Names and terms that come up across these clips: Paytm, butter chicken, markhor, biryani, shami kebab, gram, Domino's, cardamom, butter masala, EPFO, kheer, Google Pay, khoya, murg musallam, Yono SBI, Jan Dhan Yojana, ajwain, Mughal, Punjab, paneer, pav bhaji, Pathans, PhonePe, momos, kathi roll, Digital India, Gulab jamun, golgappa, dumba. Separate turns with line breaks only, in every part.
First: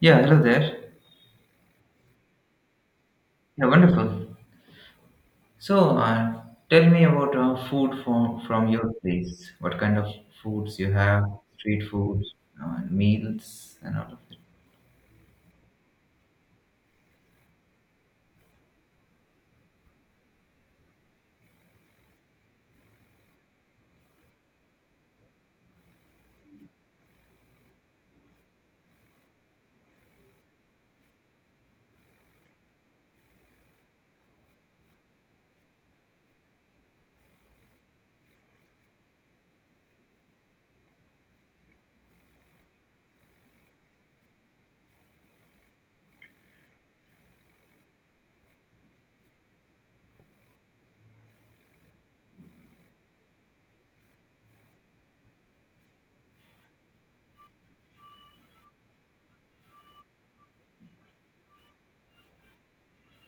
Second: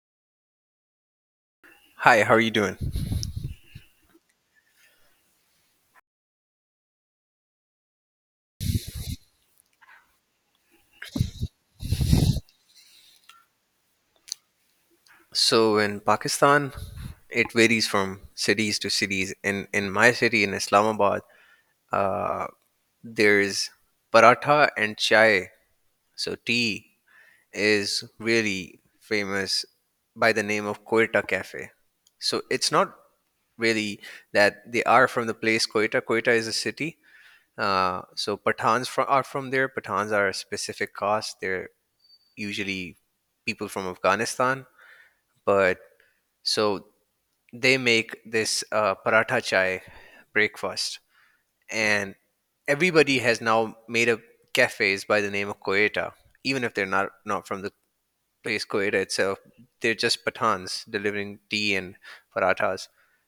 Yeah, hello there.
Hi, how are you doing?
Yeah, wonderful. So, uh, tell me about food from your place. What kind of foods you have? Street foods, meals, and all of that.
So in Pakistan, it varies from cities to cities. In my city in Islamabad, uh, there's paratha and chai. So tea is really famous by the name of Quetta Cafe. So it's not really that they are from the place Quetta. Quetta is a city. So Pathans from, are from there. Pathans are a specific caste. They're usually people from Afghanistan. But so they make this paratha chai breakfast, and everybody has now made up cafes by the name of Koeta, even if they're not from the place Koeta itself. They're just pathans delivering tea and parathas.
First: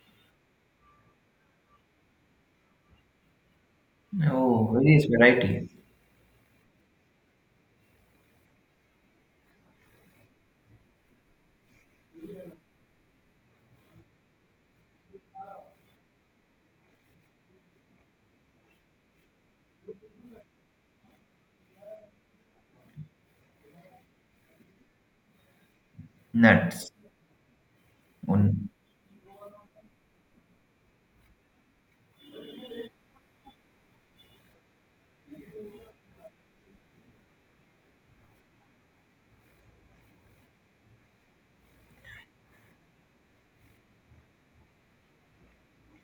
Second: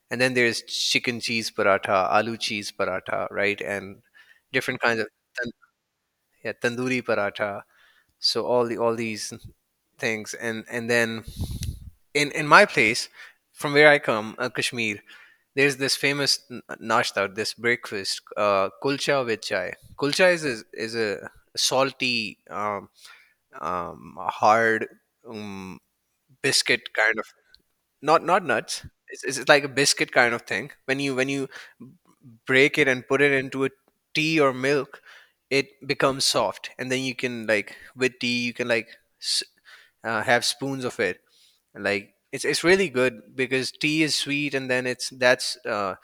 And then there's chicken cheese paratha, aloo cheese paratha, right? And
Oh,
different kinds
various
of tan-
varieties.
yeah, tandoori paratha. So all these things, and then in my place, from where I come, Kashmir, there's this famous nashta, this breakfast, kulcha with chai. Kulcha is a salty, hard, um, biscuit
Nuts.
kind of— not
Un-
nuts. It's like a biscuit kind of thing. When you break it and put it into a tea or milk, it becomes soft, and then you can, like, with tea you can like s- have spoons of it, like it's really good because tea is sweet and then it's that's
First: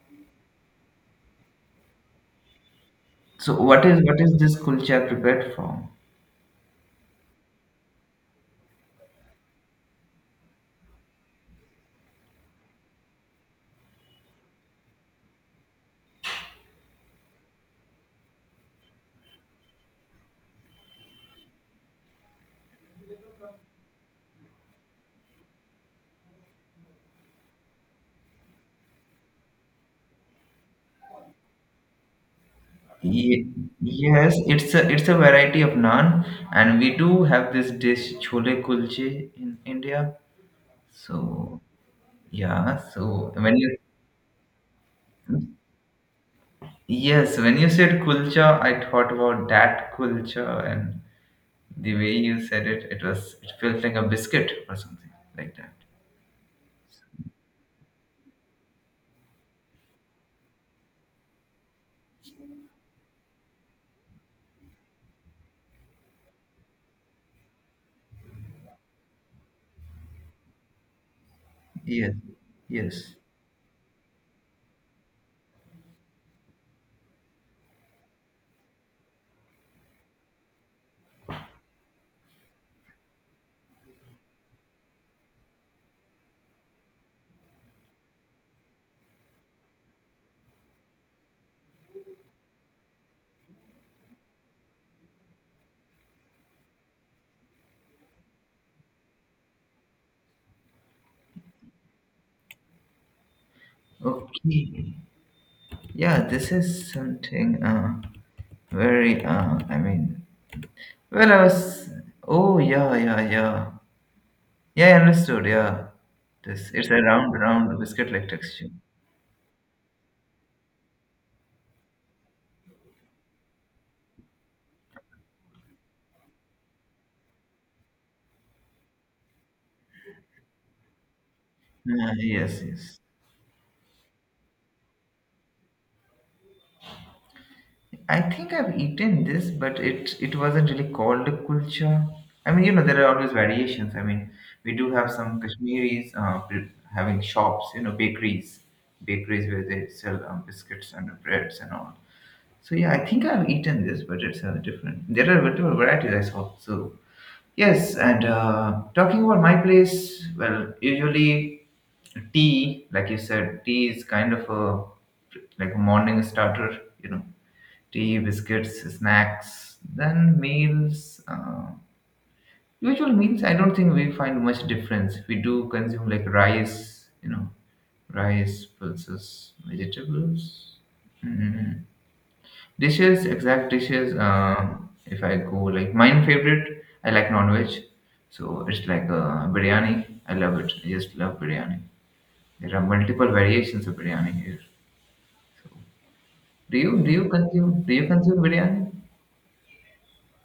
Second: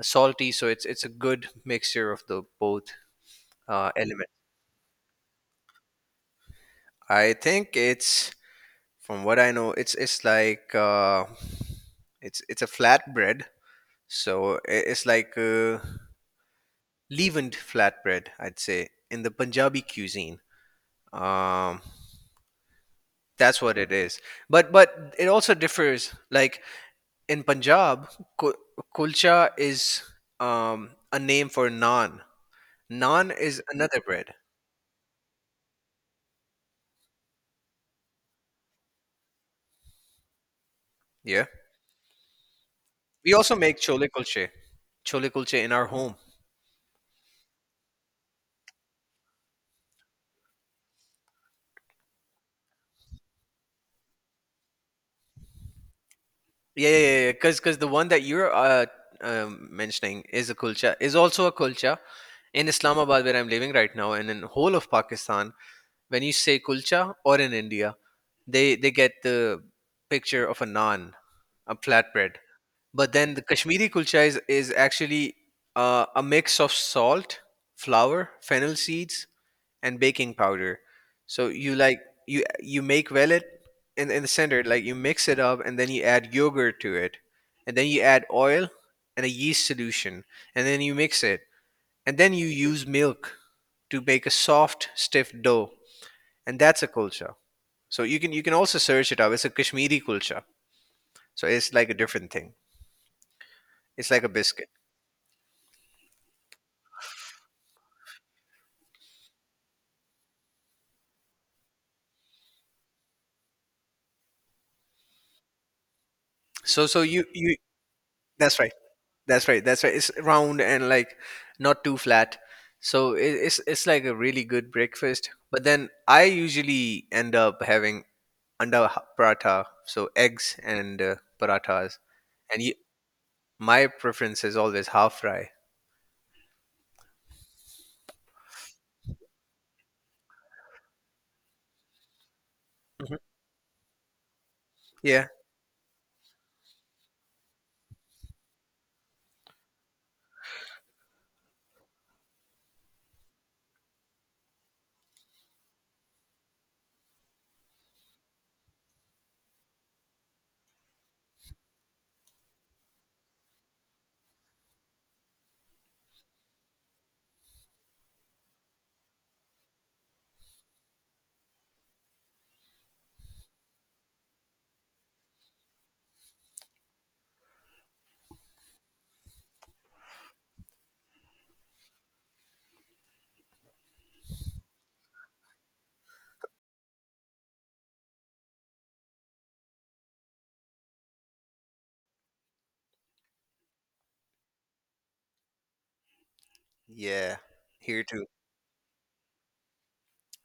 salty, so it's a good mixture of the both,
So, what is what
elements.
is this kulcha prepared from?
I think it's, from what I know, it's like it's a flatbread, it's like a leavened flatbread, I'd say, in the Punjabi cuisine. um that's what it is. But it also differs, like, in Punjab, kul- kulcha is, um, a name for naan. Naan
Ye-
is another
yes,
bread.
it's a variety of naan, and we do have this dish chole kulche in India.
Yeah.
So, yeah. So
We also
when
make
you
chole kulche in our home.
Yes, when you said kulcha, I thought about that kulcha, and the way you said it, it was it felt like a biscuit or something like that.
Yeah, yeah, yeah. Because the one that you're, mentioning is a kulcha, is also a kulcha in Islamabad where I'm living right now, and in whole of Pakistan. When you say kulcha, or in India, they get the picture of a naan, a
Yes,
flatbread. But
yes.
then the Kashmiri kulcha is actually, a mix of salt, flour, fennel seeds, and baking powder. So you, like, you make vellet in the center, like you mix it up, and then you add yogurt to it, and then you add oil and a yeast solution, and then you mix it, and then you use milk to make a soft, stiff dough, and that's a kulcha. So you can, you can also search it up. It's a Kashmiri kulcha, so it's like a different thing. It's like a biscuit.
Okay. Yeah, this is something very I mean well I was oh yeah yeah yeah. Yeah, I understood, yeah. This
So
it's a
so you,
round round biscuit like
that's
texture.
right, that's right, It's round and, like, not too flat. So it, it's like a really good breakfast. But then I usually end up having paratha, so eggs and, parathas,
Yeah,
and
yes,
y
yes.
my preference is always half fry.
I think I've eaten this, but it wasn't really called a kulcha. I mean, you know, there are
Hmm.
always variations. I mean, we do have
Yeah,
some Kashmiris pre- having shops, you know, bakeries, bakeries where they sell biscuits and breads and all. So yeah, I think I've eaten this, but it's different. There are multiple varieties I saw. So yes, and talking about my place, well, usually tea, like you said, tea is kind of a like a morning starter, you know, tea, biscuits, snacks, then meals. Usual meals, I don't think we find much difference. We do consume like rice, you know, rice, pulses, vegetables. Mm. Dishes, exact dishes. If I go like mine favorite, I like non-veg, so it's like a biryani. I love it. I just love biryani. There are multiple variations of biryani here. Do you do you
yeah,
consume do
here
you
too.
consume biryani?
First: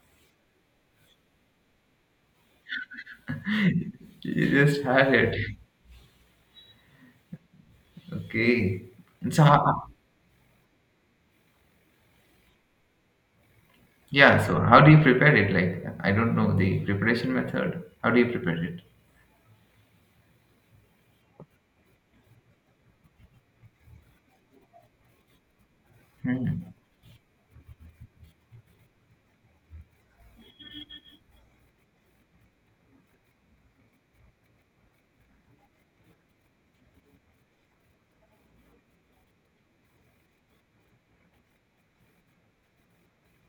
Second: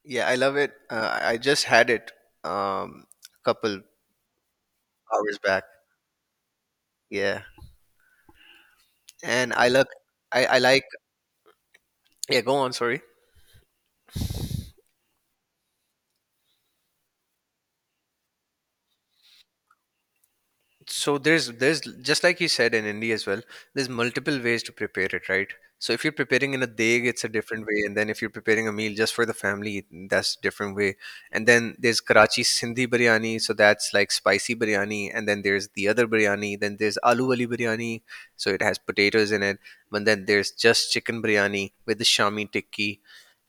Yeah, I love it. I just had it, um, a couple
You just had it.
hours back. Yeah,
Okay. And so
and I
how,
look, I like. Yeah, go on. Sorry.
yeah, so how do you prepare it? Like, I don't know the preparation method. How do you prepare it?
So there's just, like you said, in India as well, there's multiple ways to prepare it, right? So if you're preparing
Hmm.
in a day, it's a different way, and then if you're preparing a meal just for the family, that's different way. And then there's Karachi sindhi biryani, so that's like spicy biryani, and then there's the other biryani, then there's aloo wali biryani, so it has potatoes in it. But then there's just chicken biryani with the shami tikki.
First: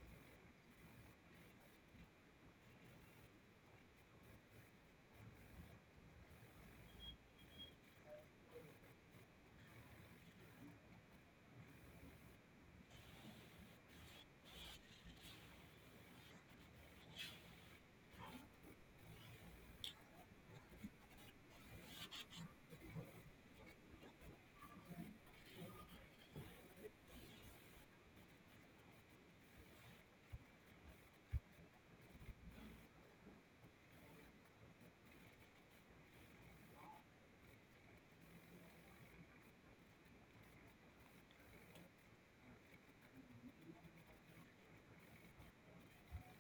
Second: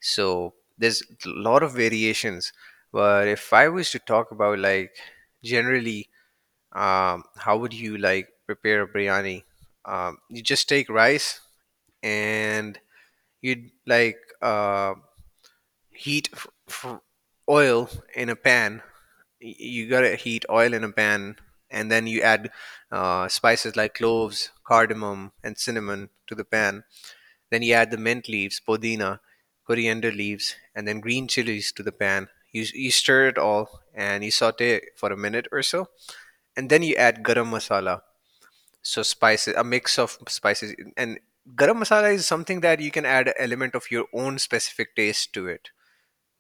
So there's a lot of variations. But if I was to talk about, like, generally, how would you, like, prepare a biryani? You just take rice, and you'd, like, heat f- f- oil in a pan. You gotta heat oil in a pan, and then you add, spices like cloves, cardamom, and cinnamon to the pan. Then you add the mint leaves, podina, coriander leaves, and then green chilies to the pan. You stir it all and you saute it for a minute or so, and then you add garam masala, so spices, a mix of spices, and garam masala is something that you can add an element of your own specific taste to it.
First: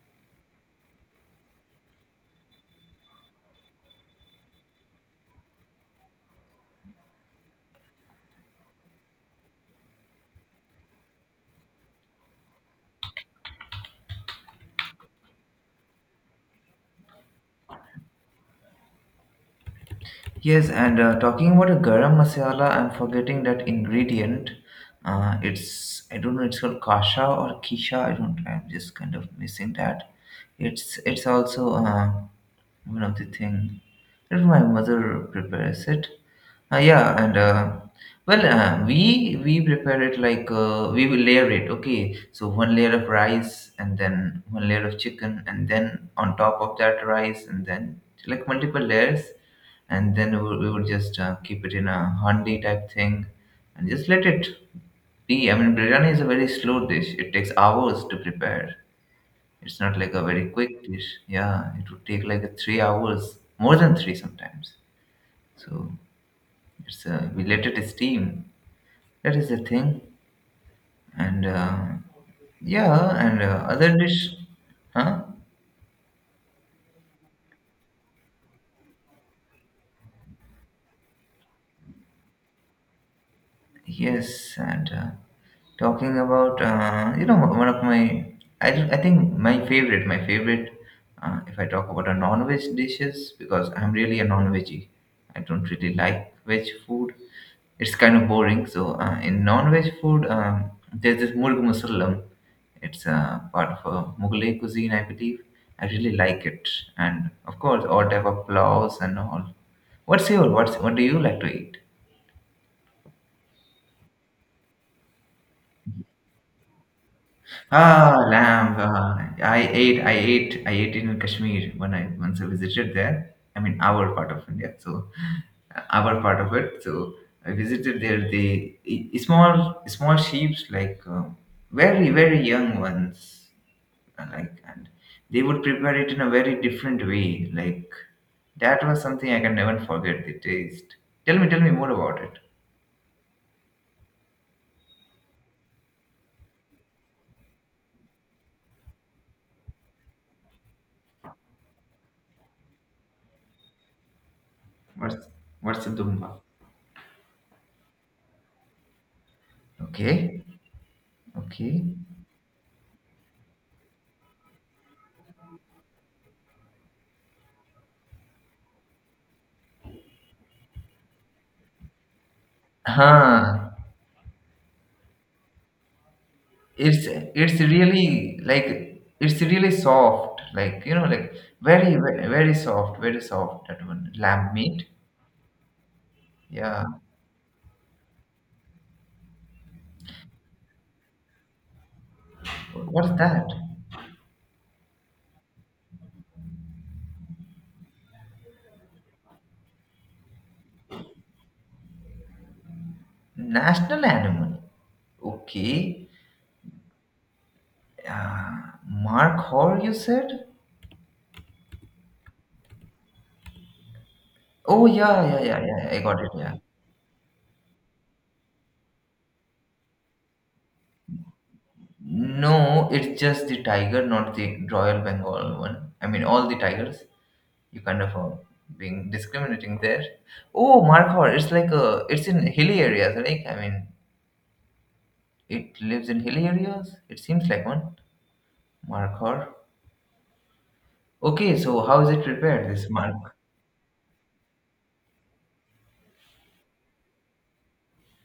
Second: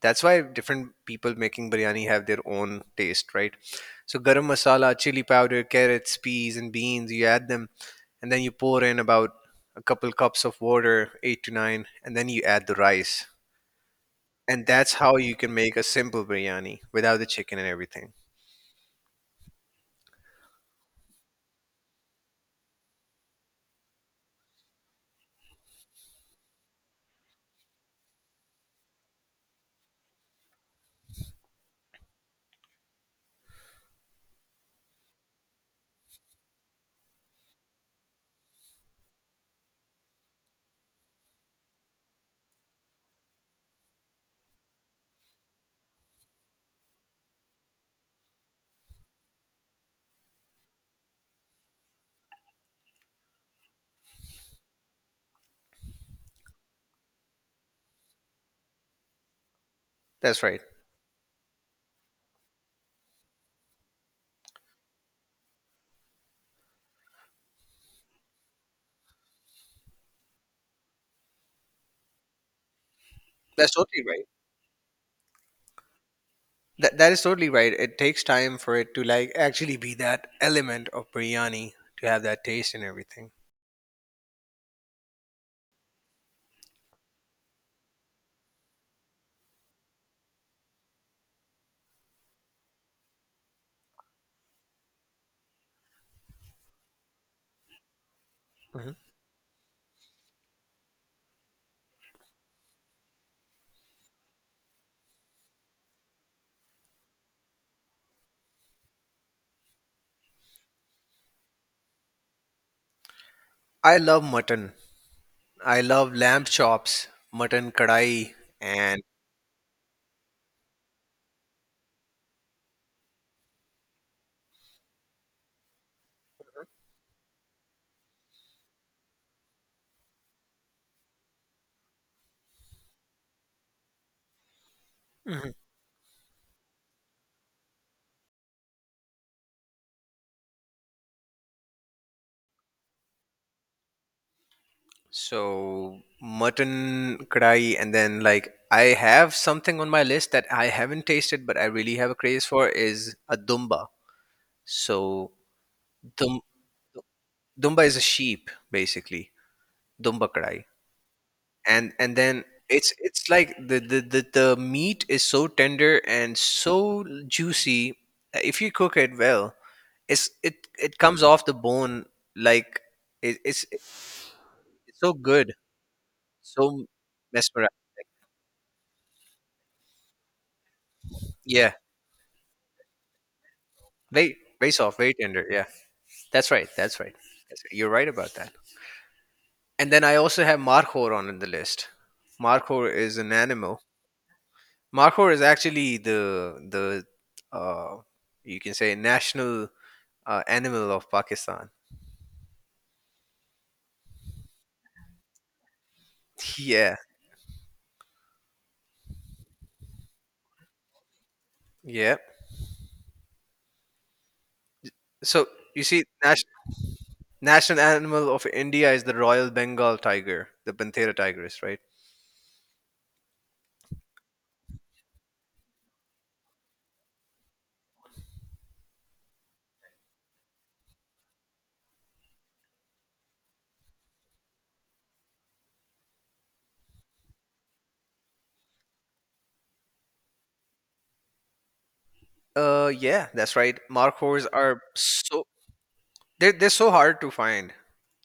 That's why different people making biryani have their own taste, right? So garam masala, chili powder, carrots, peas, and beans. You add them, and then you pour in about a couple cups of water, eight to nine, and then you add the rice. And that's how you can make a simple biryani without the chicken and everything.
Yes, and talking about a garam masala, I'm forgetting that ingredient. It's I don't know. It's called kasha or kisha. I don't. I'm just kind of missing that. It's also one of the thing that my mother prepares it. Uh, yeah, and uh, we prepare it like we will layer it. Okay, so one layer of rice, and then one layer of chicken, and then on top of that rice, and then like multiple layers, and then we would just keep it in a handi type thing, and just let it be. I mean, biryani is a very slow dish. It takes hours to prepare. It's not like a
That's
very
right.
quick dish. Yeah, it would take like a 3 hours, more than three sometimes. So it's we let it steam. That is the thing, and yeah, and
That's
other
totally right.
dish, huh?
That is totally right. It takes time for it to, like, actually be that element of biryani to have that taste and everything.
Yes, and talking about you know one of my, I think my favorite if I talk about a non-veg dishes because I'm really a non-veggie. I don't really like veg food. It's kind of boring. So
Mhm.
in non-veg food, there's this murg musallam. It's part of a Mughal cuisine, I believe. I really like it, and of course all type of plows and all. What's what do you like to eat?
I love mutton. I love lamb chops, mutton
Ah,
kadai,
lamb.
and—
Ah. I ate in Kashmir when I once I visited there. I mean, our part of India, so our part of it. So I visited there. Small sheep's like very young ones, and they
Mhm.
would prepare it in a very different way. Like that was something I can never forget. The taste. Tell me more about it.
So mutton kadai, and then, like, I have something on my list that I haven't tasted, but I really have a craze for, is a dumba.
What's
So
what's the
dum,
dumba?
dumba is a sheep, basically. Dumba
Okay,
kadai.
okay.
And then it's like the meat is so tender and so juicy if you cook it well, it's, it comes off the bone, like, it, it's
Huh.
it's so good, so
it's it's
mesmerizing.
really like it's really soft like you know like
Yeah,
very soft very soft that one
very
lamb
very
meat
soft, very tender, yeah, that's right,
yeah.
that's right. That's right, you're right about that. And then I also have markhor on the list. Markhor
What's
is an
that
animal. Markhor is actually the, the uh you can say national, animal of Pakistan.
national animal? Okay.
Yeah,
Uh, mark hor you said?
yeah.
oh yeah yeah
So
yeah
you
yeah I
see,
got it, yeah.
national animal of India is the Royal Bengal tiger, the Panthera tigris, right?
No, it's just the tiger, not the royal Bengal one, I mean all the tigers. You kind of being discriminating there. Oh, Markhor. It's like a it's in hilly areas, right? I mean it lives in hilly areas? It seems like one. Markhor. Okay, so how is it prepared? This
Yeah,
mark?
that's right. Markhors are so, they're so hard to find.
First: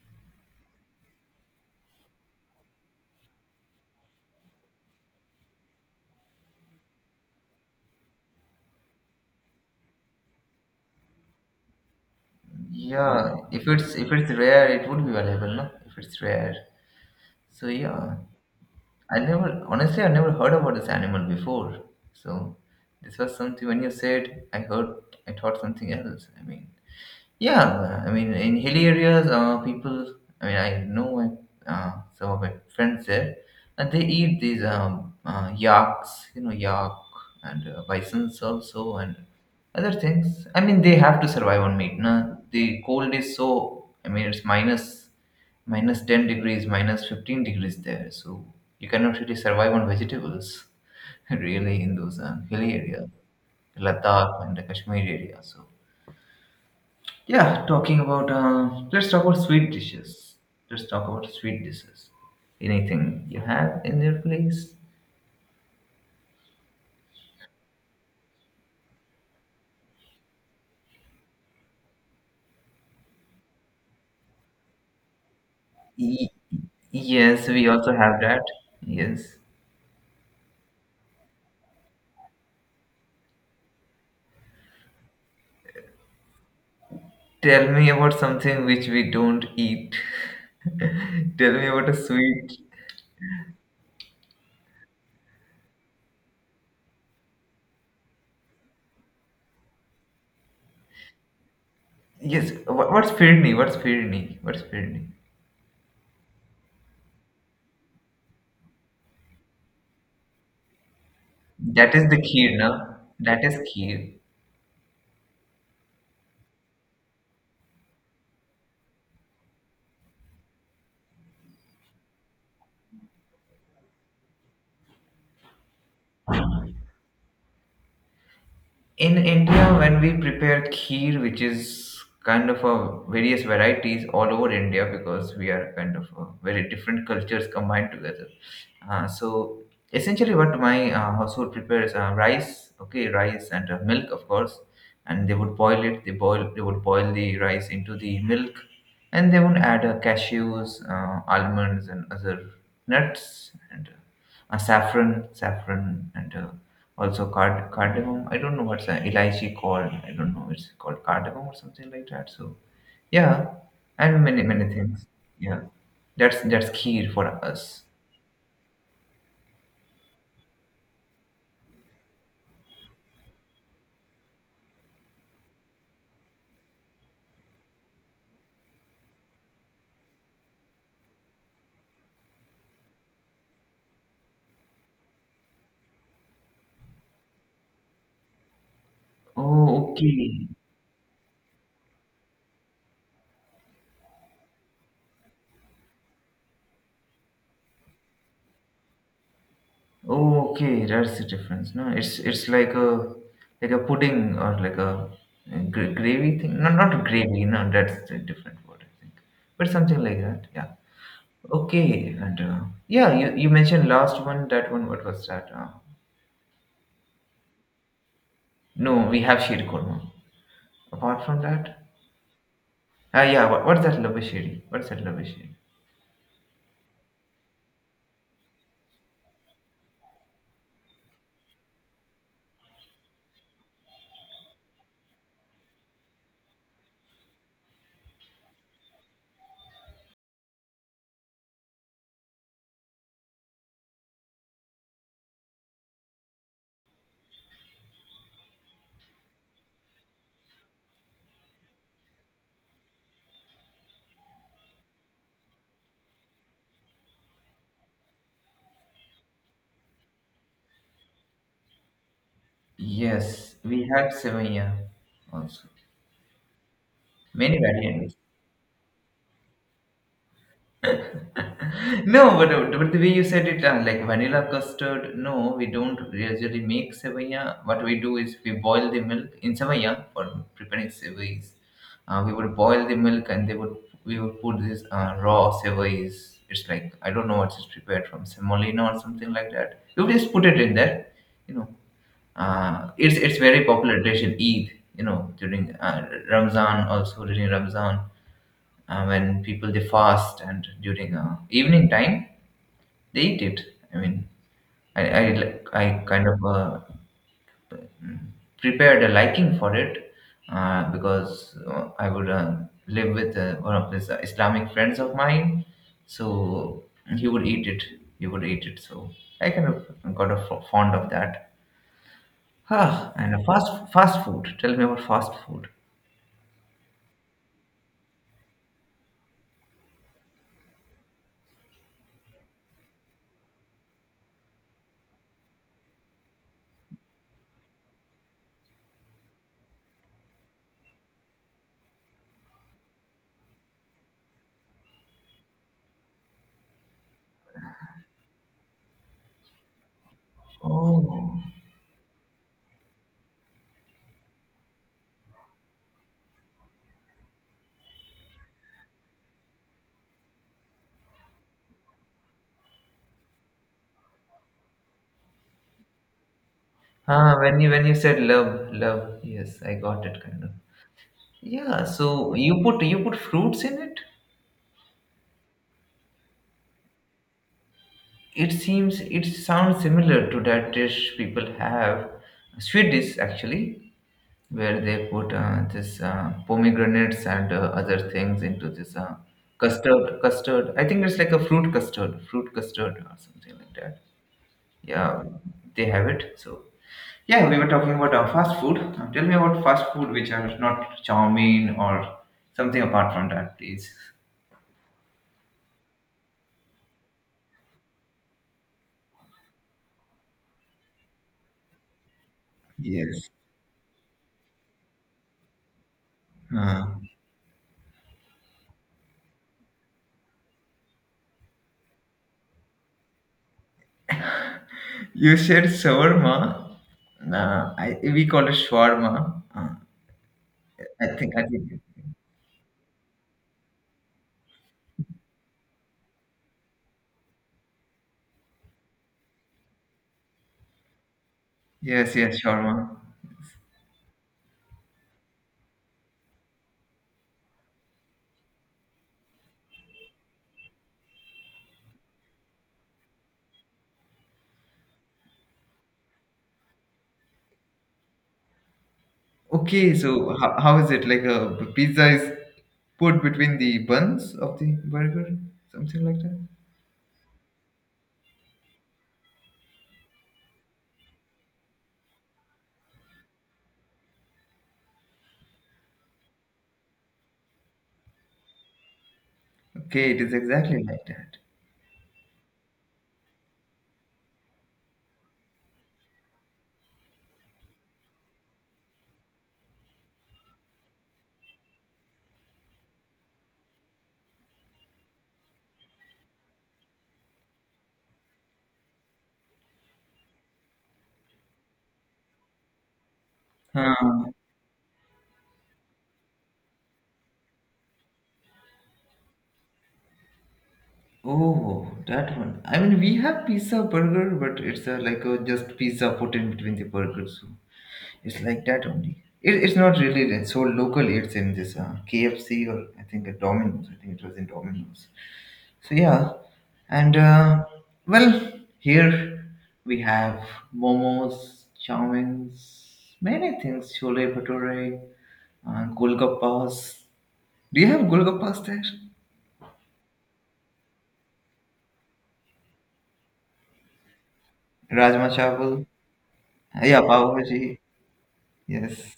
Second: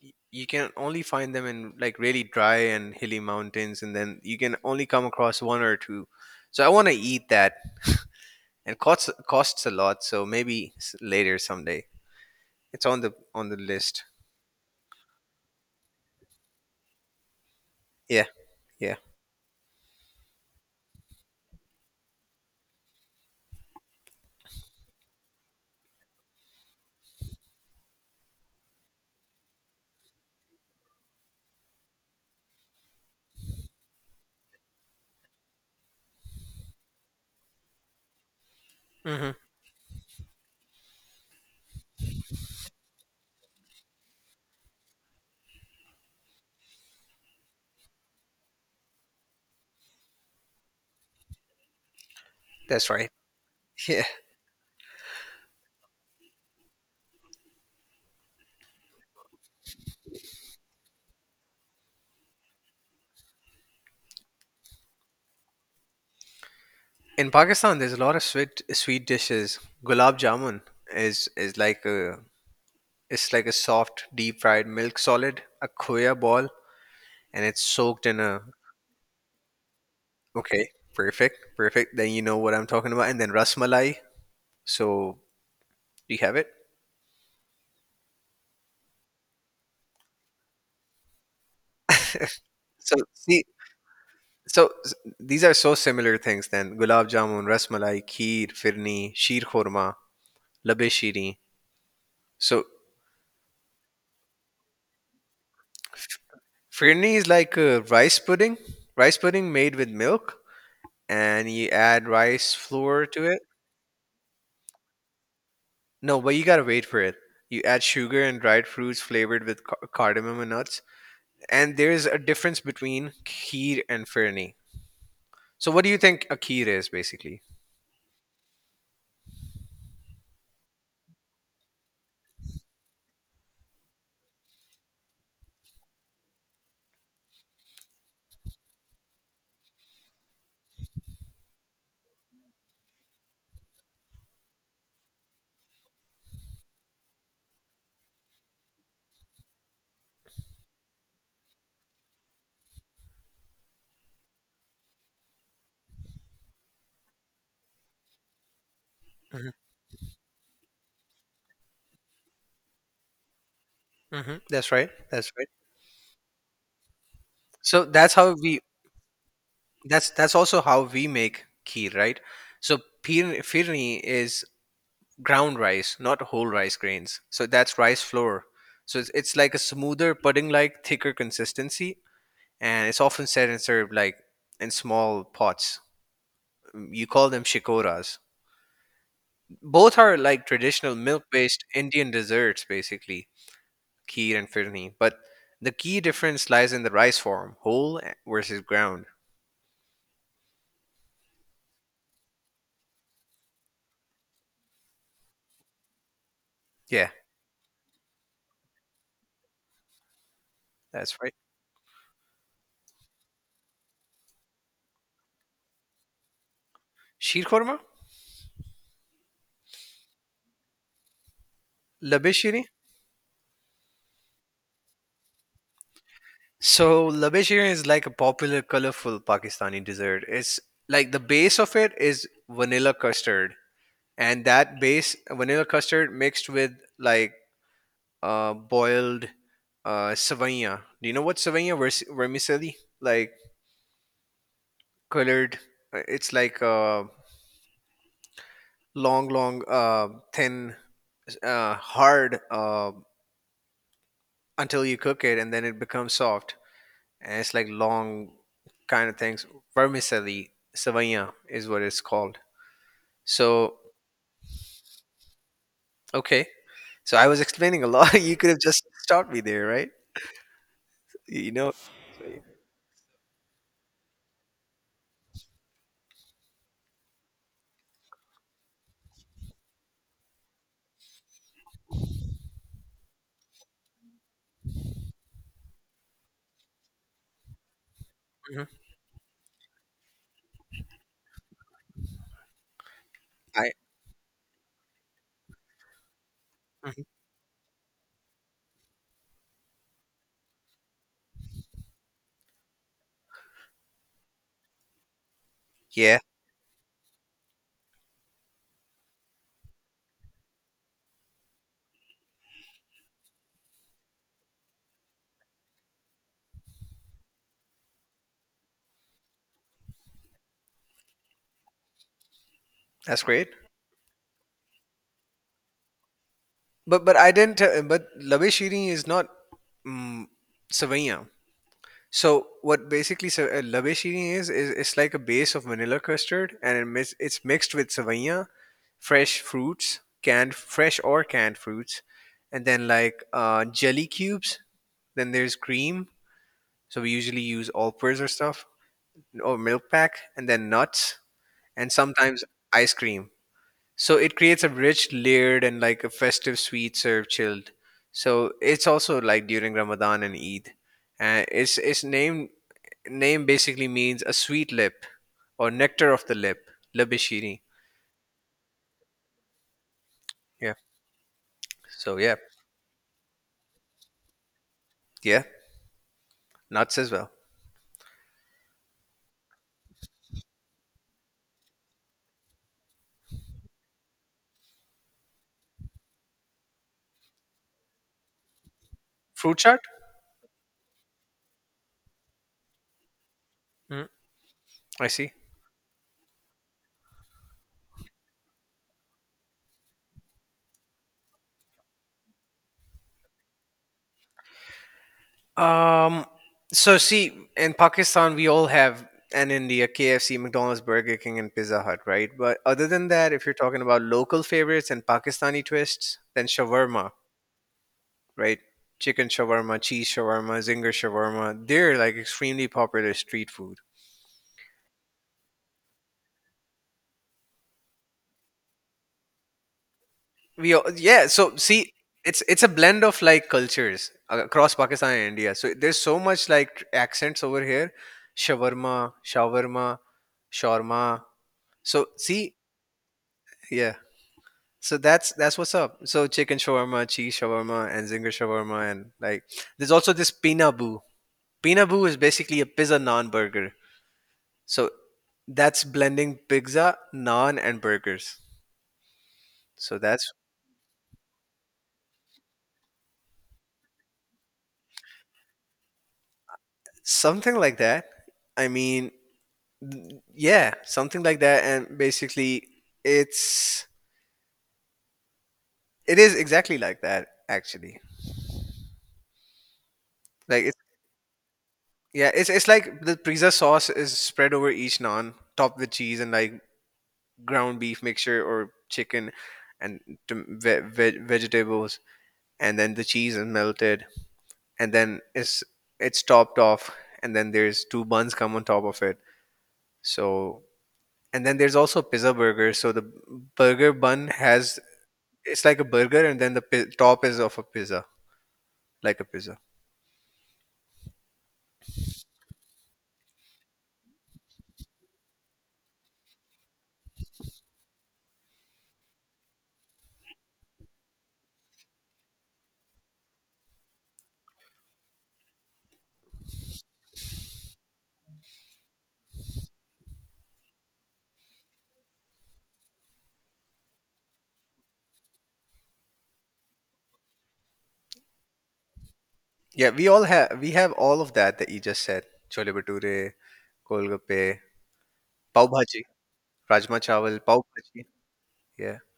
You can only find them in, like, really dry and hilly mountains, and then you can only come across one or two. So I want to eat that, and costs a lot. So maybe, later someday. It's on the,
Yeah,
list.
if it's rare, it would be valuable, no? If it's rare. So yeah.
Yeah, yeah.
I never, honestly I never heard about this animal before. So this was something when you said I heard I thought something else. I mean yeah, I mean, in hilly areas, people, I mean, I know my, some of my friends there, and they eat these yaks, you know, yak and bisons also, and
Hmm.
other things. I mean, they have to survive on meat. Na? The cold is so, I mean, minus 10 degrees, minus 15 degrees there, so you cannot really survive on vegetables, really, in those hilly
That's
areas,
right. Yeah.
Ladakh and the Kashmir area, so. Yeah, talking about let's talk about sweet dishes. Let's talk about sweet dishes. Anything you have in your place?
In Pakistan, there's a lot of sweet dishes. Gulab jamun is like a, it's like a soft deep fried milk solid, a khoya
Y-
ball, and
yes,
it's
we also
soaked in
have
a—
that. Yes.
Okay, perfect. Then you know what I'm talking about. And then rasmalai. So do you have it?
Tell me about something which we don't eat. Tell me about a sweet.
So see, so these are so similar things. Then gulab jamun, rasmalai, kheer, firni, sheer khurma, labe sheeri.
Yes.
So
What's firni?
firni is like a rice pudding made with milk, and you
That
add
is the
rice
kheer, no?
flour to it.
That is kheer.
No, but you gotta wait for it. You add sugar and dried fruits flavored with cardamom and nuts. And there's a difference between kheer and firni. So, what do you think a kheer is basically?
In India, when we prepare kheer, which is kind of a various varieties all over India because we are kind of a very different cultures combined together. So essentially, what my household prepares are rice, okay, rice and milk, of course, and they would boil it. They would boil the rice into the milk, and they would add cashews, almonds, and other nuts and saffron, and also cardamom. I don't know what's elaichi
Hmm.
called. I don't know. It's called cardamom or something like that. So yeah, and
Hmm.
many
That's
many
right.
things.
That's right.
Yeah, that's key for us.
So that's how we— that's also how we make kheer, right? So firni is ground rice, not whole rice grains. So that's rice flour. So it's like a smoother pudding-like, thicker consistency, and it's often set and served like in small pots. You call them shikoras.
Oh
Both are like
okay,
traditional milk-based Indian desserts, basically, kheer and firni. But the key difference lies in the rice form, whole, eh, versus ground.
oh, okay. That's the difference. No, it's like a pudding or like a gravy thing. No, not
Yeah,
gravy. No, that's the different word I think. But something like that. Yeah.
that's right.
Okay, and yeah, you mentioned last one, that one, what was that?
Sheer korma?
No, we have Sheer Korma. Apart from that,
Labishiri?
ah, yeah, what's that Labashiri?
So labishiri is like a popular, colorful Pakistani dessert. It's, like, the base of it is vanilla custard, and that base vanilla custard mixed with, like, boiled, savanya. Do you know what savanya, vermicelli? Like colored, it's like a long, long, thin, hard, until you cook it, and then it becomes soft, and it's, like, long kind of things. Vermicelli savanya is what it's called.
Yes,
So
we had Sevilla also.
okay, so I was
Many
explaining a lot.
variants.
You could have just stopped me there, right? You know.
No, but the way you said it, like vanilla custard, no, we don't usually make sevaya. What we do is we boil the milk in sevaya for preparing sevais. We would boil the milk and they would we would put this raw sevais. It's like I don't know what is prepared from
Mhm.
semolina or something like that. You just put it in there, you know. It's
I—
very popular dish in Eid, you know, during Ramzan.
Mhm.
Also during Ramzan when people they fast and during evening time they eat it. I mean, I
Yeah,
kind of prepared a liking for it because I would live with one of these Islamic friends of mine, so he would eat it. He would eat it. So I kind of got fond of that. Ah,
that's
and a
great.
fast fast food. Tell me about fast food.
But I didn't. But Labe Shiri is not, mm, Savaiyan. So what basically Labe Shiri is it's like a base of vanilla custard, and it's mixed with Savaiyan, fresh fruits, canned fresh or canned fruits, and then, like, jelly cubes. Then there's cream. So we usually use all or stuff or milk pack, and then nuts,
Oh,
and sometimes ice cream. So it creates a rich, layered, and, like, a festive sweet served chilled. So it's also, like, during Ramadan and Eid. And its name basically means a sweet lip, or nectar of the lip,
ah, when
labishiri.
you said love, love, yes, I got it kind of.
Yeah.
Yeah,
So
so
yeah,
you put fruits in it?
yeah, nuts as well.
It seems it sounds similar to that dish people have, sweet dish actually, where they put this pomegranates and other things into this
Fruit chart.
custard. I think it's like a fruit custard or something like that.
Mm, I
Yeah,
see.
they have it. So yeah, we were talking about fast food. Now tell me about fast food, which are not chow mein or something apart from that, please.
Um, so see, in Pakistan, we all have, and India, KFC, McDonald's, Burger King, and Pizza Hut, right? But other than
Yes.
that, if you're talking about local favorites and Pakistani twists, then
Uh,
shawarma, right? Chicken shawarma, cheese shawarma, zinger shawarma, they're like extremely popular street food.
you said shawarma. Nah, I, we call it shawarma. Uh,
We all,
I
yeah,
think I
so
think
see, it's a blend of like cultures across Pakistan and India. So there's so much like accents over here. Shawarma, shawarma, shawarma. So
yes, yes,
see,
shawarma.
yeah. So that's what's up. So chicken shawarma, cheese shawarma, and zinger shawarma, and like there's also this pina boo. Pina boo is basically a pizza naan burger. So that's blending pizza, naan, and burgers.
Okay,
So that's
so how is it like a pizza is put between the buns of the burger, something like that?
something like that. I mean, yeah, something like that. And basically, it's it is exactly like that actually.
Okay, it is
Like it's
exactly like that.
yeah, it's like the pizza sauce is spread over each naan, topped with cheese and like ground beef mixture or chicken and vegetables, and then the cheese is melted and then it's topped off, and then there's two buns come on top of it. So and then there's also pizza burger, so the burger bun
Huh.
has it's like a burger, and then the top is of a pizza, like a pizza.
Oh, that one. I mean, we have pizza burger, but it's a, like a just pizza put in between the burgers. It's like that only. It's not really that so local. It's in this KFC or I think a Domino's. I think it was in Domino's. So yeah, and well, here we have momos, chow mains, many things. Chole bhature, golgappas. Do you have golgappas there?
Yeah, we all have, we have all of that that you just said. Chole bhature, golgappe,
Rajma
pav
chawal.
bhaji,
Yeah,
rajma
pav
chawal, pav
bhaji.
bhaji. Yeah,
Yes,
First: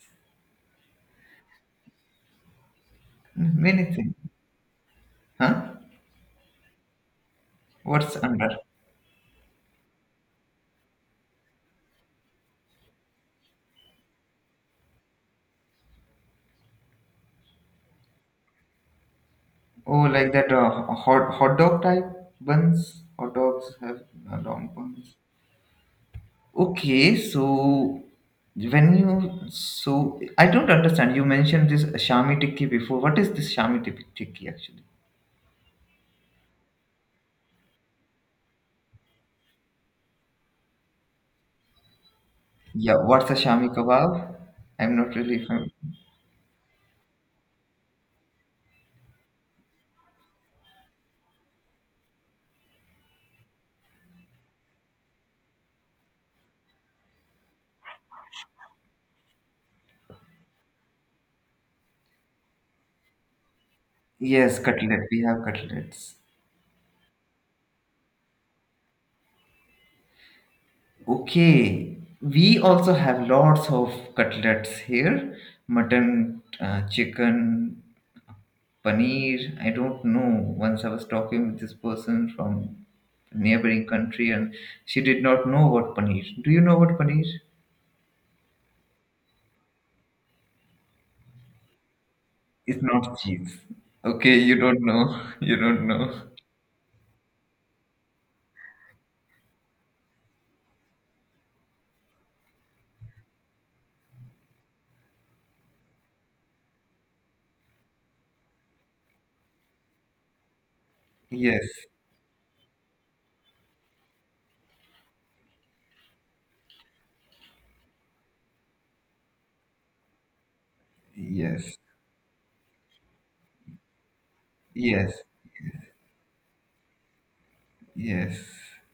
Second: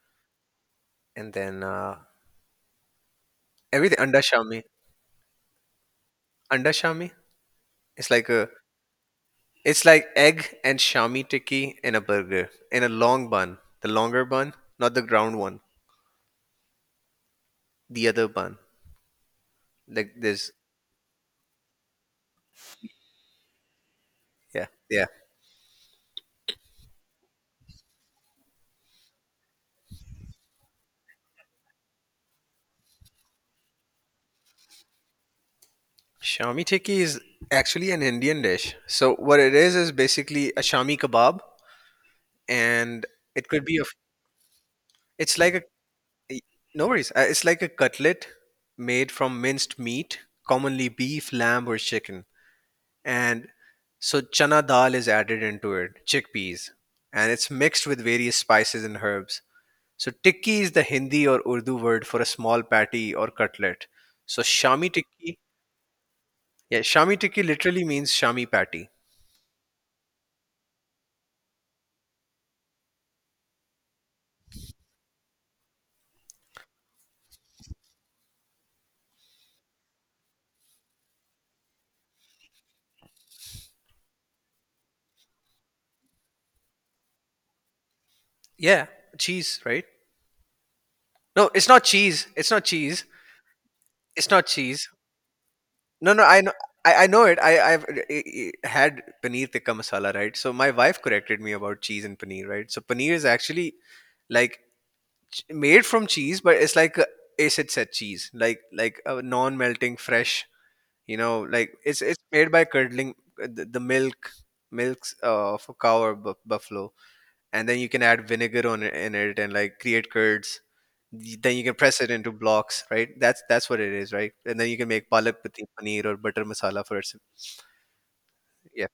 and then
many
everything
things.
anda shami.
Huh?
Anda shami. It's
What's
like a
under?
it's like egg and shami tikki in a burger, in a long bun. The longer bun, not the ground one. The other bun.
Oh,
Like
like
this.
that hot dog type buns. Hot dogs have
Yeah.
long
Yeah.
buns. Okay, so when you so I don't understand. You mentioned this shami tikki before. What is this tikki actually?
Shami tikki is actually an Indian dish. So what it is basically a shami kebab,
Yeah,
and
what's a
it could
shami
be a
kebab? I'm not
it's
really
like a
familiar.
no worries. It's like a cutlet made from minced meat, commonly beef, lamb or chicken. And so chana dal is added into it, chickpeas, and it's mixed with various spices and herbs. So tikki is the Hindi or Urdu word for a small patty or cutlet. So
Yes,
shami
cutlet. We
tikki,
have cutlets.
yeah, shami tikki literally means shami patty.
Okay, we also have lots of cutlets here: mutton, chicken, paneer. I don't know. Once I was talking with this person from neighboring country, and she did not know what paneer. Do you know what paneer?
Yeah, cheese, right? No, it's not cheese. It's not
It's
cheese.
not cheese.
It's
Okay,
not
you don't
cheese.
know. You don't
no
know.
no I know. I know it. I, I've had paneer tikka masala, right? So my wife corrected me about cheese and paneer, right? So paneer is actually like made from cheese, but it's like a acid set cheese, like a non-melting fresh. You know,
Yes,
it's made by curdling the milk, milks of a cow or buffalo, and then you can add vinegar on it, in it, and like create curds. Then you can
yes,
press it into blocks, right? That's what it is, right? And then you can make
yes,
palak pati paneer or butter masala for it.
yes.
Yeah,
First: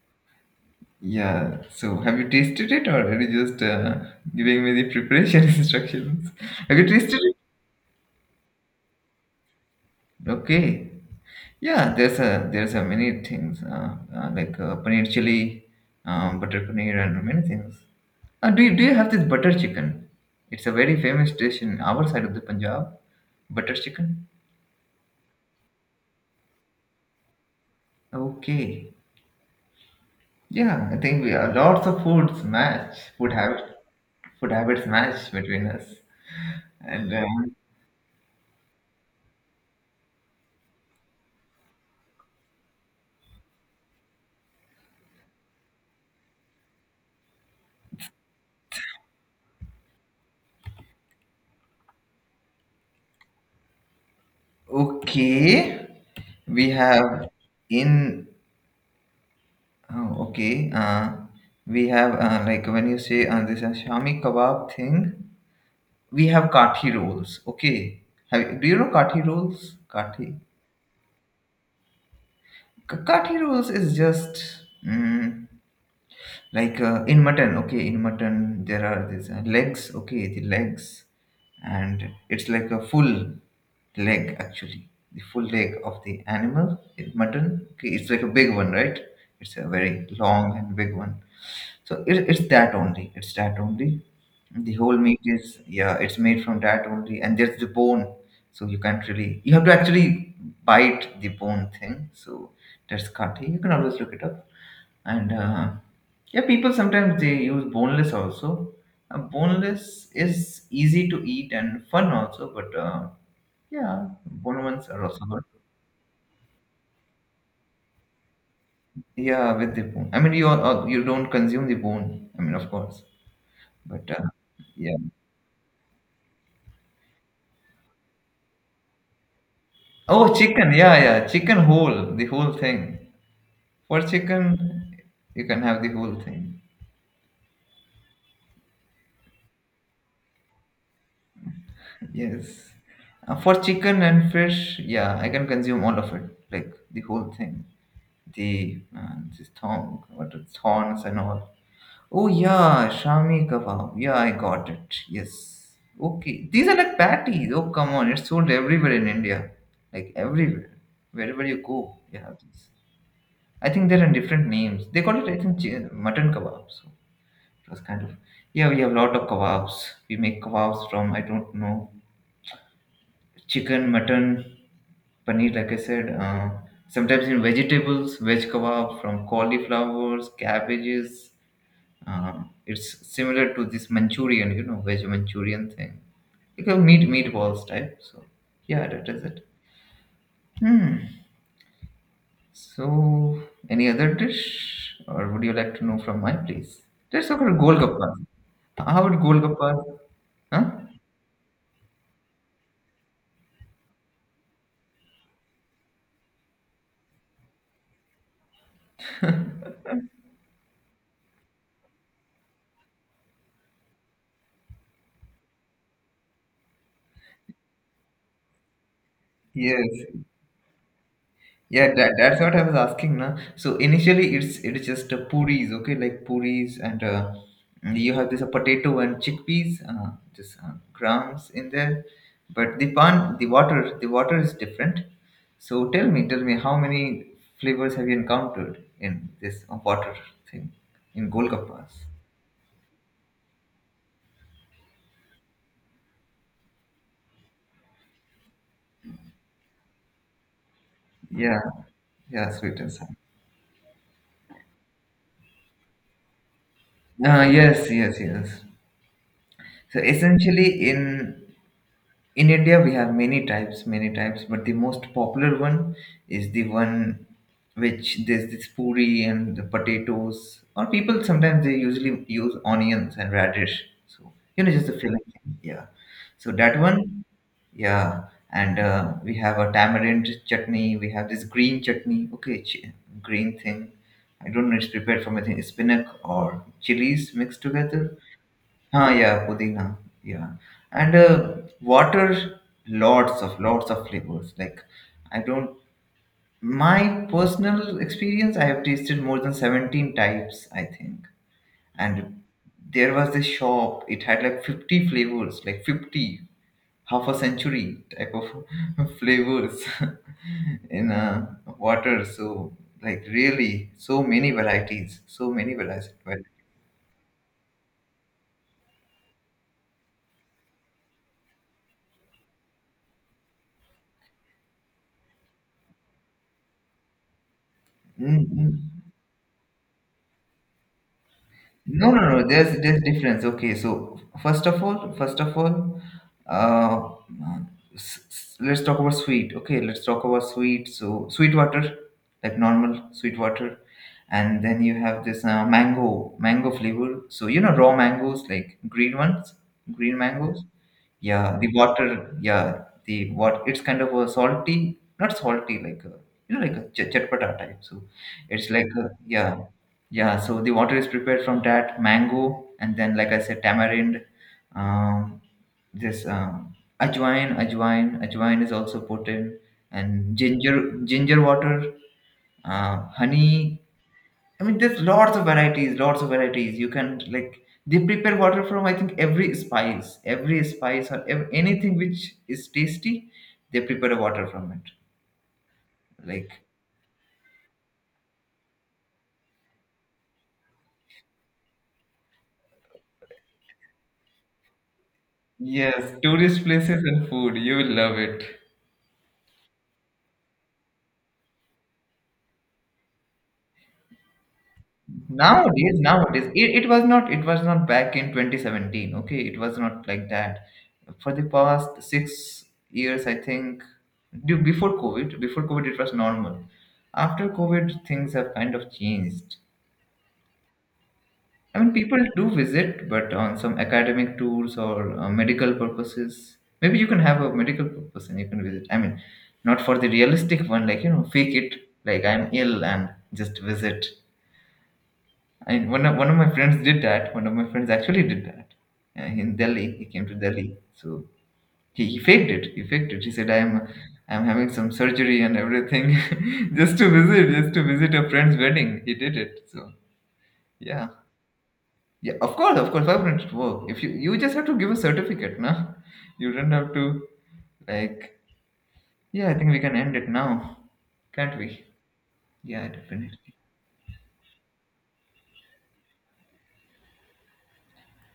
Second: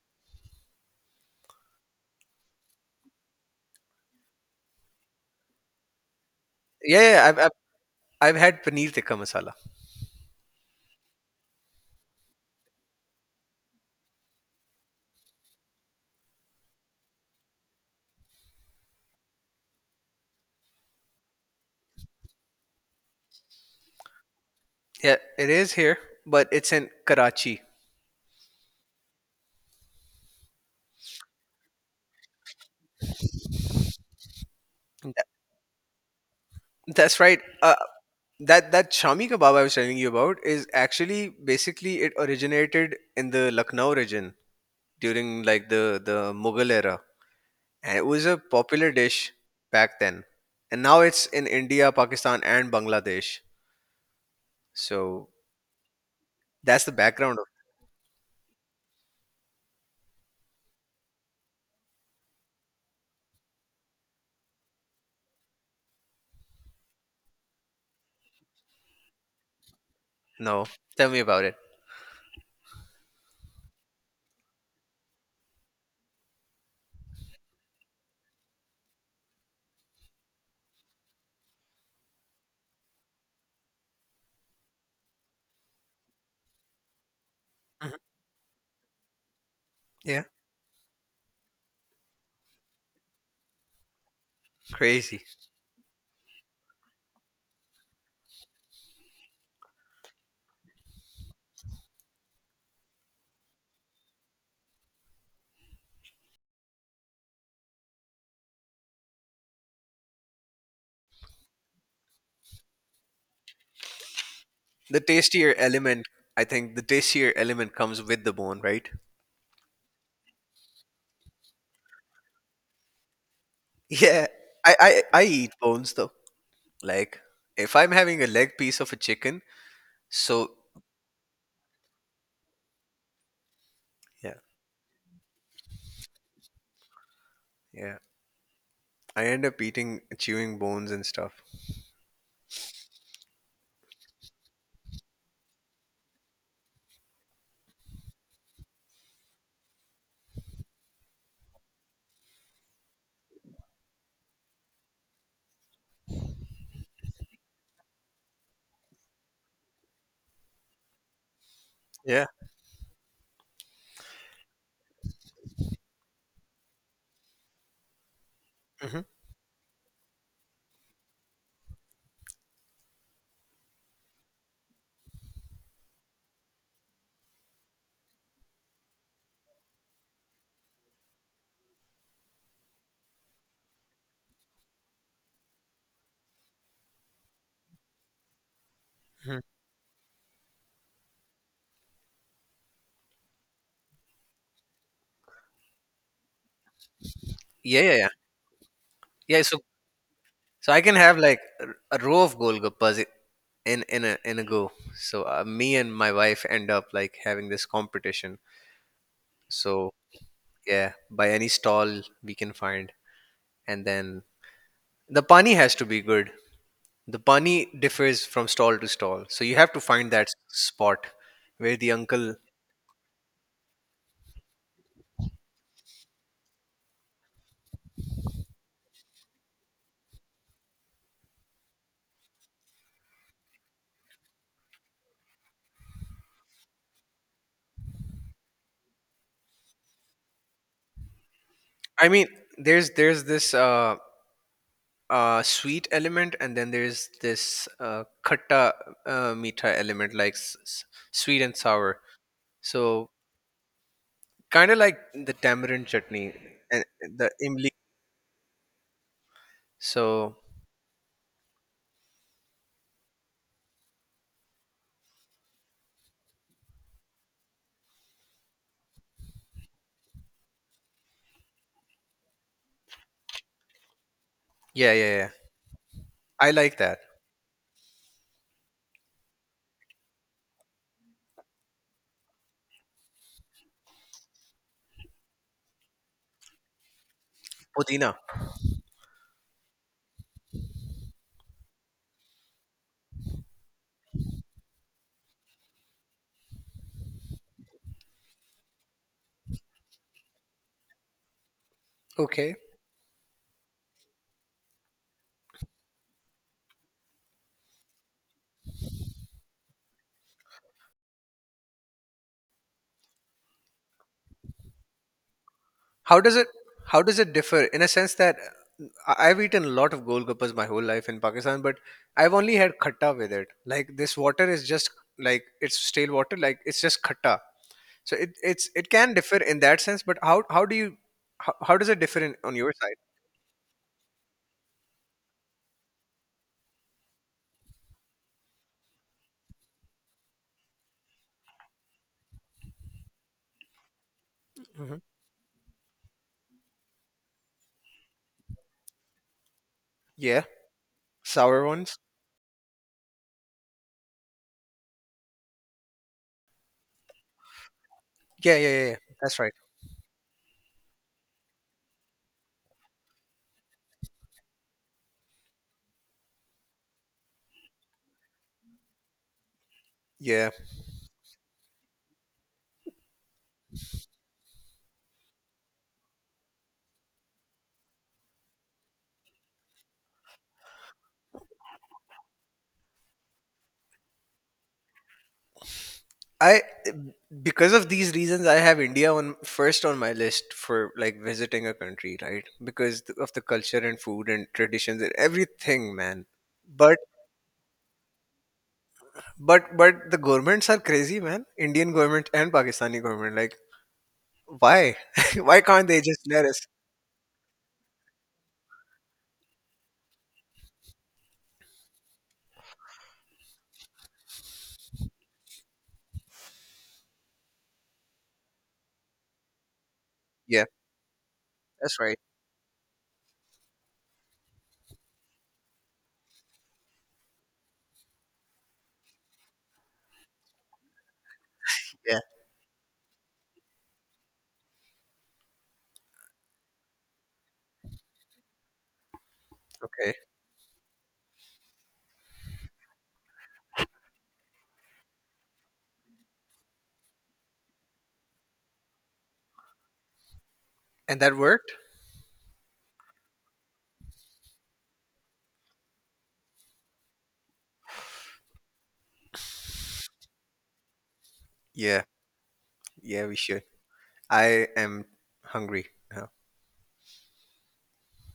Yeah. So, have you tasted it, or are you just giving me the preparation instructions? Have you
yeah.
tasted
Yeah,
it?
I've I've had paneer tikka masala.
Okay. Yeah, there's a many things like paneer chili, butter paneer, and many things. Do you have this butter chicken? It's a very famous dish in our side of the Punjab. Butter chicken.
Yeah, it is here, but it's in Karachi.
Okay. Yeah, I think we are lots of foods match food habits match between us. And
That's right.
um,
That Shami kebab I was telling you about is actually basically it originated in the Lucknow region during like the Mughal era, and it was a popular dish back then. And now it's in India, Pakistan, and Bangladesh. So
okay, we
that's the
have
background of.
in oh, okay. We have like when you say this shami kebab thing. We have kathi rolls. Okay, have, do you know kathi rolls? Kathi
No, tell me about it.
Ka- kathi rolls is just. Like in mutton, okay, in mutton there are these legs, okay, the legs, and it's like a full leg, actually the full leg of the animal in mutton, okay,
Mhm.
it's like a big one, right? It's a very
Yeah,
long and big one. So it's that only, it's that only, the whole meat
crazy.
is, yeah, it's made from that only, and there's the bone. So you can't really, you have to actually bite the bone thing. So that's kati, you can always look it up. And yeah, people sometimes they use boneless also. Boneless is easy to eat and fun also, but yeah, bone ones
The
are also good.
tastier element, I think, the tastier element comes with the bone, right?
Yeah, with the bone. I mean, you are, you don't consume the bone. I mean, of course, but
Yeah, I
yeah.
I, I eat bones though. Like if I'm having a leg piece of a chicken,
Oh,
so
chicken. Yeah, yeah, chicken whole, the whole thing. For
yeah,
chicken, you can have the whole thing.
yeah, I end up eating chewing bones and stuff.
Yes. For chicken and fish, yeah, I can consume all of it, like the whole thing. The man, this thong, what it's thorns and all. Oh yeah, shami kebab. Yeah, I got it. Yes. Okay. These are like patties. Oh come on, it's sold everywhere in India. Like everywhere, wherever you go, you
Yeah.
have these. I think there are different names. They call it, I think, mutton kebab. So it was kind of, yeah. We have a
Hmm.
lot of kebabs. We make kebabs from, I don't know, chicken, mutton, paneer, like I said. Sometimes in vegetables, veg kebab from cauliflowers, cabbages. um, it's similar to this manchurian, you know, veg manchurian thing, like a meat, meatballs type. So yeah, that is
Hmm.
it. Hmm. So any other dish, or would you like to know from my place? Let's talk about
Yeah, yeah, yeah.
golgappas. How about
Yeah, so
golgappas? Huh?
so I can have like a row of golgappas in in a go. So me and my wife end up like having this competition. So yeah, by any stall we can find, and then the pani has to be good. The pani differs from stall to stall, so you have to
Yes.
find that spot where the
Yeah, that,
uncle.
that's what I was asking now. So initially, it's just puris, okay, like puris, and you have this potato and chickpeas, just grams in there. But the pan, the water is different. So tell me, how many flavors have you encountered in this water thing in Golgappas?
I mean, there's this sweet element, and then there's this khatta meetha element, like sweet and
Yeah,
sour.
yeah, sweet and sour.
So kind of like the tamarind chutney and the imli.
Yes, yes, yes. So
So
essentially, in India, we have many types, but the most popular one is the one which there's this puri and the potatoes, or people sometimes they usually use onions and radish. So, you know, just
yeah,
the
yeah,
filling.
yeah.
Yeah.
I
So,
like
that
that.
one, yeah. And we have a tamarind chutney, we have this green chutney, okay, green thing. I don't know, it's prepared from, I think, spinach or chilies mixed
Pudina.
together. Ah, yeah, pudina. Yeah, and water, lots of flavors. Like, I don't. My personal experience, I have tasted more than 17 types, I think. And
Okay.
there was this shop. It had like 50 flavors, like 50, half a century type of flavors in water. So, like, really, so many varieties, so many varieties.
How does it how does it differ in a sense that I've eaten a lot of golgappas my whole life in Pakistan, but I've only had khatta with it. Like this water is just like it's stale water, like it's just khatta. So it it's
Mm-hmm.
it can differ in that sense, but how do you how does it
No, no,
differ in,
no.
on your
There's
side?
difference. Okay, so first of all, uh, let's talk about sweet. Okay, let's talk about sweet. So sweet water, like normal sweet water, and then you
Hmm.
have this mango, mango flavor. So you know raw mangoes, like green ones, green
Yeah,
mangoes. Yeah,
sour
the
ones.
water. Yeah, the what? It's kind of a salty, not salty, like a, you know, like a chatpata type. So
Yeah, yeah,
it's like
yeah, yeah.
a,
That's right.
yeah. Yeah, so the water is prepared from that mango, and then, like I said, tamarind. Um, this ajwain, ajwain is also put in, and
Yeah.
ginger, ginger water, honey. I mean, there's lots of varieties, lots of varieties. You can like they prepare water from, I think, every spice, every spice, or anything which is tasty, they prepare water from it. Like
I because of these reasons I have India on first on my list for like visiting a country, right? Because of the culture and food and traditions and everything,
yes,
man.
tourist
But
places and food, you will love it.
but the governments are crazy, man. Indian government and Pakistani government like why? Why can't
nowadays
they just let
nowadays
us?
it was not, it was not back in 2017, okay, it was not like that. For the past 6 years, I think, before covid, before covid it was normal. After covid, things have kind of changed.
Yeah,
I mean,
that's right.
people do visit, but on some academic tours or medical purposes. Maybe you can have a medical purpose and you can visit. I mean, not for the realistic one, like, you know, fake it,
Yeah,
like I'm ill and just visit. I one of my friends did that. One of my friends actually did that in Delhi. He
okay.
came to Delhi. So he faked it. He faked it. He said, I'm having some surgery and everything, just to visit a friend's wedding." He did it. So yeah,
And that worked?
yeah. Of course, of course. Why wouldn't it work? If you you just have to give a certificate, no? You don't have to like. Yeah, I think we can end it now, can't we?
Yeah.
Yeah,
Yeah,
definitely.
we should. I am hungry now.